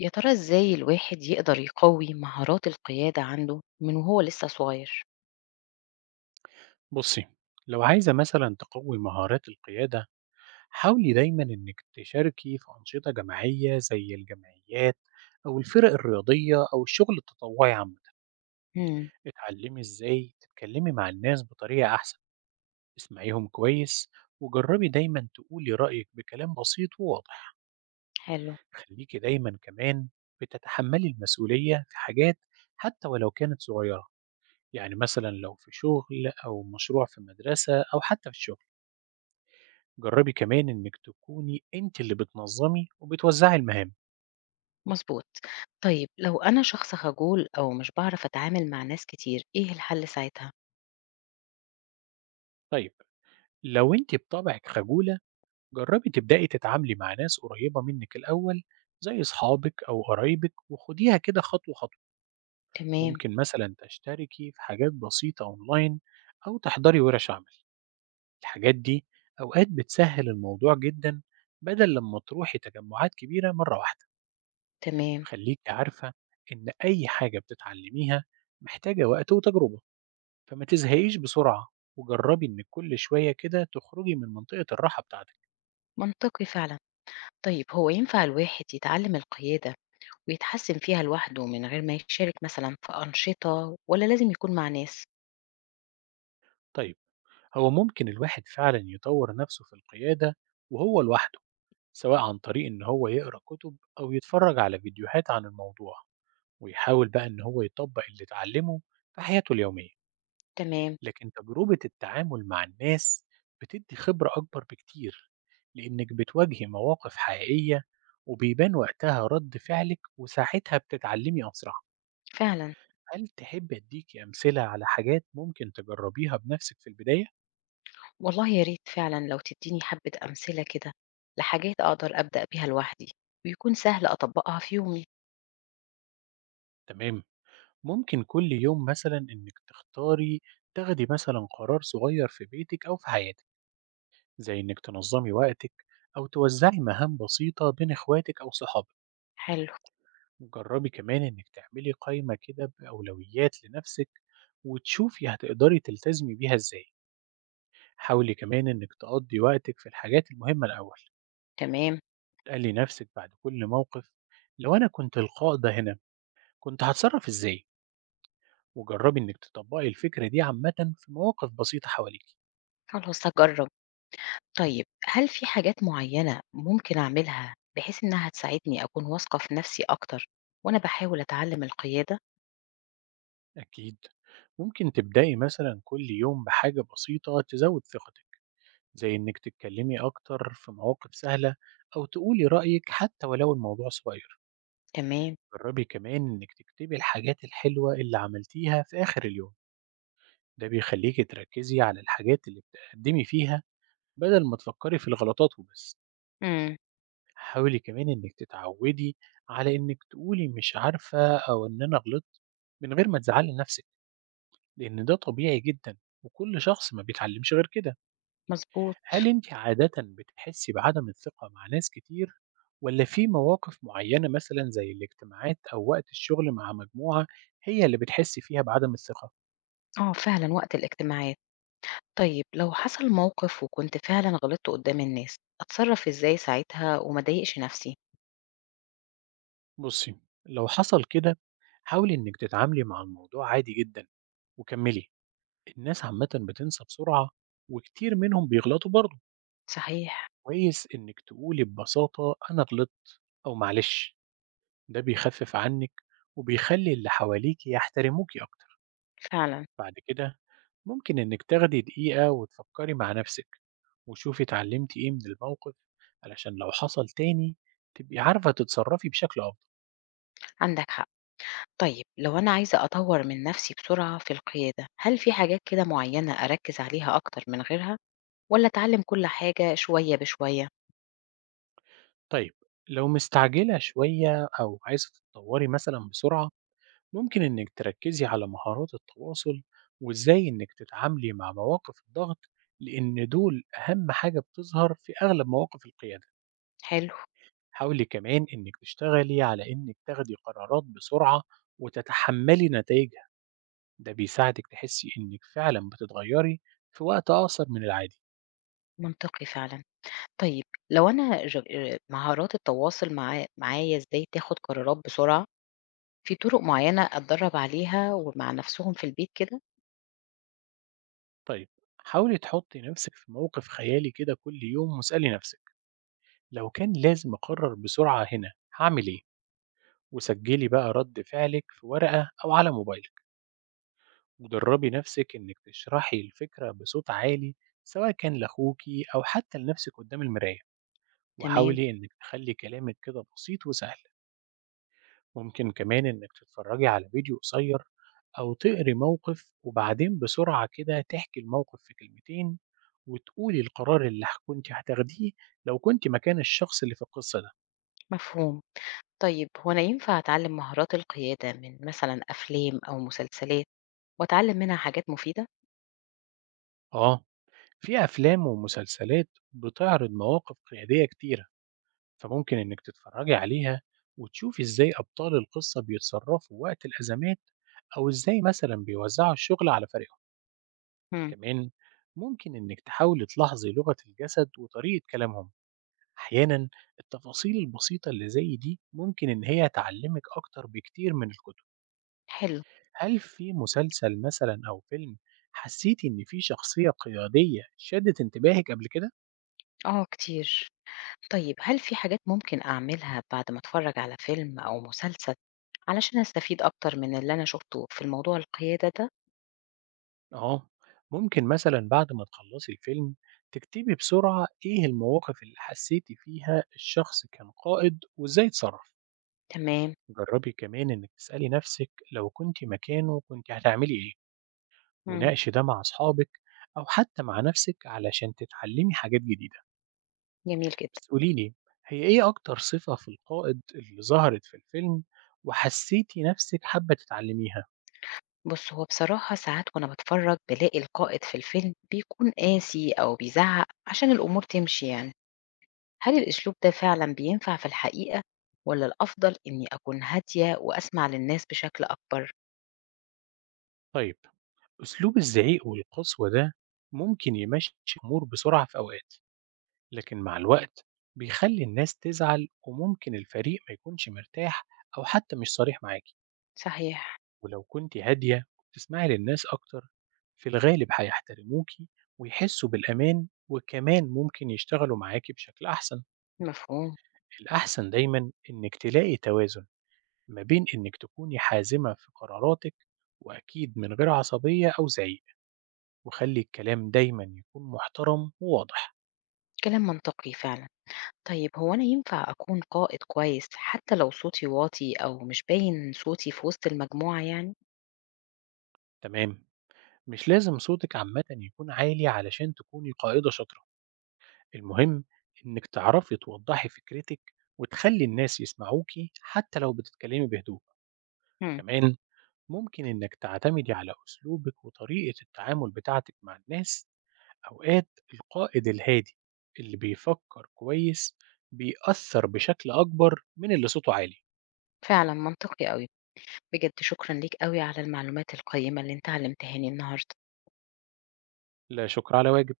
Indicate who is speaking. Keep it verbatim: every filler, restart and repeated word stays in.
Speaker 1: يا ترى إزاي الواحد يقدر يقوي مهارات القيادة عنده من وهو لسه صغير؟
Speaker 2: بصي. لو عايزة مثلا تقوي مهارات القيادة، حاولي دايما إنك تشاركي في أنشطة جماعية زي الجمعيات أو الفرق الرياضية أو الشغل التطوعي عامة.
Speaker 1: إمم،
Speaker 2: اتعلمي إزاي تتكلمي مع الناس بطريقة أحسن، اسمعيهم كويس، وجربي دايما تقولي رأيك بكلام بسيط وواضح.
Speaker 1: حلو،
Speaker 2: خليكي دايما كمان بتتحملي المسؤولية في حاجات، حتى ولو كانت صغيرة. يعني مثلا لو في شغل أو مشروع في مدرسة أو حتى في الشغل، جربي كمان إنِك تكوني أنتِ اللي بتنظمي وبتوزعي المهام.
Speaker 1: مضبوط. طيب لو أنا شخص خجول أو مش باعرف أتعامل مع ناس كتير، إيه الحل ساعتها؟
Speaker 2: طيب، لو أنتِ بطبعِك خجولة، جربي تبدأي تتعاملي مع ناس قريبة منِك الأول، زي أصحابك أو قرايبك، وخديها كده خطوة خطوة.
Speaker 1: تمام،
Speaker 2: ممكن مثلا تشتركي في حاجات بسيطة أونلاين أو تحضري ورش عمل. الحاجات دي أوقات بتسهل الموضوع جدا، بدل لما تروحي تجمعات كبيرة مرة واحدة.
Speaker 1: تمام،
Speaker 2: خليكي عارفة إن أي حاجة بتتعلميها محتاجة وقت وتجربة، فما تزهقيش بسرعة، وجربي إنك كل شوية كده تخرجي من منطقة الراحة بتاعتك.
Speaker 1: منطقي فعلًا. طيب هو ينفع الواحد يتعلم القيادة ويتحسن فيها لوحده من غير ما يشارك مثلًا في أنشطة والّا لازم يكون مع ناس؟
Speaker 2: طيب، هو ممكن الواحد فعلا يطور نفسه في القيادة وهو لوحده، سواء عن طريق إن هو يقرأ كتب أو يتفرج على فيديوهات عن الموضوع، ويحاول بقى إن هو يطبق اللي اتعلمه في حياته اليومية.
Speaker 1: تمام،
Speaker 2: لكن تجربة التعامل مع الناس بتدي خبرة أكبر بكتير، لإنك بتواجهي مواقف حقيقية وبيبان وقتها رد فعلك، وساعتها بتتعلمي أسرع.
Speaker 1: فعلًا.
Speaker 2: هل تحب أديكِ أمثلة على حاجات ممكن تجربيها بنفسِك في البداية؟
Speaker 1: والله يا ريت فعلا لو تديني حبة أمثلة كده لحاجات أقدر أبدأ بيها لوحدي ويكون سهل أطبقها في يومي.
Speaker 2: تمام، ممكن كل يوم مثلًا إنِّك تختاري تاخدي مثلًا قرار صغير في بيتِك أو في حياتِك، زي إنِّك تنظّمي وقتِك أو توزّعي مهام بسيطة بين إخواتِك أو صحابِك،
Speaker 1: حلو.
Speaker 2: جرّبي كمان إنِّك تعملي قايمة كده بأولويات لنفسِك وتشوفي هتقدري تلتزمي بيها إزاي، حاولي كمان إنِّك تقضّي وقتِك في الحاجات المهمة الأول،
Speaker 1: تمام.
Speaker 2: تسألي نفسِك بعد كل موقف، لو أنا كنت القائد هنا كنت هتصرف إزاي؟ وجربي إنك تطبقي الفكرة دي عامة في مواقف بسيطة حواليك.
Speaker 1: خلاص هجرب. طيب هل في حاجات معينة ممكن أعملها بحيث إنها تساعدني أكون واثقة في نفسي أكتر وأنا بحاول أتعلم القيادة؟
Speaker 2: أكيد، ممكن تبدأي مثلا كل يوم بحاجة بسيطة تزود ثقتك، زي إنك تتكلمي أكتر في مواقف سهلة أو تقولي رأيك حتى ولو الموضوع صغير.
Speaker 1: تمام.
Speaker 2: جربي كمان إنك تكتبي الحاجات الحلوة اللي عملتيها في آخر اليوم، ده بيخليكي تركزي على الحاجات اللي بتقدمي فيها، بدل ما تفكري في الغلطات وبس.
Speaker 1: امم
Speaker 2: حاولي كمان إنِّك تتعودي على إنِّك تقولي مش عارفة أو إن أنا غلطت من غير ما تزعلي نفسِك، لإن ده طبيعي جدًا، وكل شخص ما بيتعلمش غير كده.
Speaker 1: مظبوط.
Speaker 2: هل أنتِ عادةً بتحسي بعدم الثقة مع ناس كتير، والّا في مواقف معينة مثلًا زي الاجتماعات أو وقت الشغل مع مجموعة هي اللي بتحسي فيها بعدم الثقة؟
Speaker 1: اه فعلا وقت الاجتماعات. طيب لو حصل موقف وكنت فعلا غلطت قدام الناس أتصرف إزاي ساعتها وما ضايقش نفسي؟
Speaker 2: بُصي، لو حصل كده حاولي إنِّك تتعاملي مع الموضوع عادي جدًا وكمّلي، الناس عامةً بتنسى بسرعة، وكتير منهم بيغلطوا برضه.
Speaker 1: صحيح.
Speaker 2: كويس إنِّك تقولي ببساطة أنا غلطت أو معلش، ده بيخفف عنِّك وبيخلّي اللي حواليكِ يحترموكِ أكتر.
Speaker 1: فعلا.
Speaker 2: بعد كده ممكن إنِّك تاخدي دقيقة وتفكّري مع نَفْسِك، وشوفي اتعلمتِ إيه من الموقف، علشان لو حصل تاني تبقي عارفة تتصرّفي بشكل أفضل.
Speaker 1: عندك حق. طيب لو أنا عايزة أطور من نفسي بسرعة في القيادة، هل في حاجات كده معينة أركز عليها أكتر من غيرها ولا أتعلم كل حاجة شوية بشوية؟
Speaker 2: طيب، لو مستعجلة شوية أو عايزة تتطوّري مثلًا بسرعة، ممكن إنك تركزي على مهارات التواصل وإزاي إنك تتعاملي مع مواقف الضغط، لأن دول أهم حاجة بتظهر في أغلب مواقف القيادة.
Speaker 1: حلو.
Speaker 2: حاولي كمان إنك تشتغلي على إنك تاخدي قرارات بسرعة وتتحملي نتائجها، ده بيساعدك تحسي إنك فعلا بتتغيري في وقت أقصر من العادي.
Speaker 1: منطقي فعلا. طيب، لو أنا ر- مهارات التواصل معا- معايا إزاي تاخد قرارات بسرعة، في طرق معينة أتدرب عليها ومع نفسهم في البيت كده؟
Speaker 2: طيب، حاولي تحطي نفسك في موقف خيالي كده كل يوم واسألي نفسك، لو كان لازم أقرر بسرعة هنا هعمل إيه، وسجلي بقى رد فعلك في ورقة أو على موبايل. ودربي نفسك إنك تشرحي الفكرة بصوت عالي، سواء كان لأخوكي أو حتى لنفسك قدام المراية،
Speaker 1: تمام.
Speaker 2: وحاولي إنك تخلي كلامك كده بسيط وسهل. ممكن كمان إنك تتفرجي على فيديو قصير أو تقري موقف، وبعدين بسرعة كده تحكي الموقف في كلمتين وتقولي القرار اللي ح- كنت هتاخديه لو كنت مكان الشخص اللي في القصة ده.
Speaker 1: مفهوم. طيب هو أنا ينفع أتعلم مهارات القيادة من مثلا أفلام أو مسلسلات وأتعلم منها حاجات مفيدة؟
Speaker 2: آه، في أفلام ومسلسلات بتعرض مواقف قيادية كتيرة، فممكن إنِّك تتفرّجي عليها وتشوفي إزاي أبطال القصة بيتصرّفوا وقت الأزمات، أو إزاي مثلًا بيوزّعوا الشُغل على فريقهم،
Speaker 1: مم.
Speaker 2: كمان ممكن إنِّك تحاولي تلاحظي لغة الجسد وطريقة كلامهم، أحيانًا التفاصيل البسيطة اللي زي دي ممكن إن هي تعلّمِك أكتر بكتير من الكُتب.
Speaker 1: حلو.
Speaker 2: هل في مسلسل مثلًا أو فيلم حسّيتِ إن في شخصية قيادية شادت انتباهِك قبل كده؟
Speaker 1: اه كتير. طيب هل في حاجات ممكن أعملها بعد ما أتفرج على فيلم أو مسلسل علشان أستفيد أكتر من اللي أنا شفته في الموضوع القيادة ده؟
Speaker 2: أهو، ممكن مثلا بعد ما تخلصي الفيلم تكتبي بسرعة إيه المواقف اللي حسيتي فيها الشخص كان قائد وإزاي اتصرف.
Speaker 1: تمام.
Speaker 2: جربي كمان إنك تسألي نفسك لو كنت مكانه كنت هتعملي إيه،
Speaker 1: مم.
Speaker 2: وناقشي ده مع أصحابك أو حتى مع نفسك علشان تتعلمي حاجات جديدة.
Speaker 1: جميل جدا.
Speaker 2: بس قوليلي، هي إيه أكتر صفة في القائد اللي ظهرت في الفيلم وحسيتي نفسك حابة تتعلميها؟
Speaker 1: بص، هو بصراحة ساعات وأنا بتفرج بلاقي القائد في الفيلم بيكون قاسي أو بيزعق عشان الأمور تمشي يعني، هل الأسلوب ده فعلا بينفع في الحقيقة ولا الأفضل إني أكون هادية وأسمع للناس بشكل أكبر؟
Speaker 2: طيب، أسلوب الزعيق والقسوة ده ممكن يمشي أمور بسرعة في أوقات، لكن مع الوقت بيخلي الناس تزعل، وممكن الفريق ما يكونش مرتاح أو حتى مش صريح معاكي.
Speaker 1: صحيح.
Speaker 2: ولو كنت هادية وبتسمعي للناس أكتر، في الغالب هيحترموكي ويحسوا بالأمان، وكمان ممكن يشتغلوا معاكي بشكل أحسن.
Speaker 1: مفهوم.
Speaker 2: الأحسن دايما إنك تلاقي توازن ما بين إنك تكوني حازمة في قراراتك، وأكيد من غير عصبية أو زعيق، وخلي الكلام دايما يكون محترم وواضح.
Speaker 1: كلام منطقي فعلا. طيب هو أنا ينفع أكون قائد كويس حتى لو صوتي واطي أو مش باين صوتي في وسط المجموعة يعني؟
Speaker 2: تمام، مش لازم صوتِك عامةً يكون عالي علشان تكوني قائدة شاطرة، المهم إنِّك تعرفي توضّحي فكرتِك وتخلّي الناس يسمعوكِ حتى لو بتتكلمي بهدوء،
Speaker 1: مم.
Speaker 2: كمان ممكن إنِّك تعتمدي على أسلوبِك وطريقة التعامل بتاعتِك مع الناس، أوقات القائد الهادي اللي بيفكّر كويس بيأثّر بشكل أكبر من اللي صوته عالي.
Speaker 1: فعلا منطقي أوي. بجد شكرا ليك أوي على المعلومات القيمة اللي أنت علمتهاني النهاردة.
Speaker 2: لا شكر على واجب.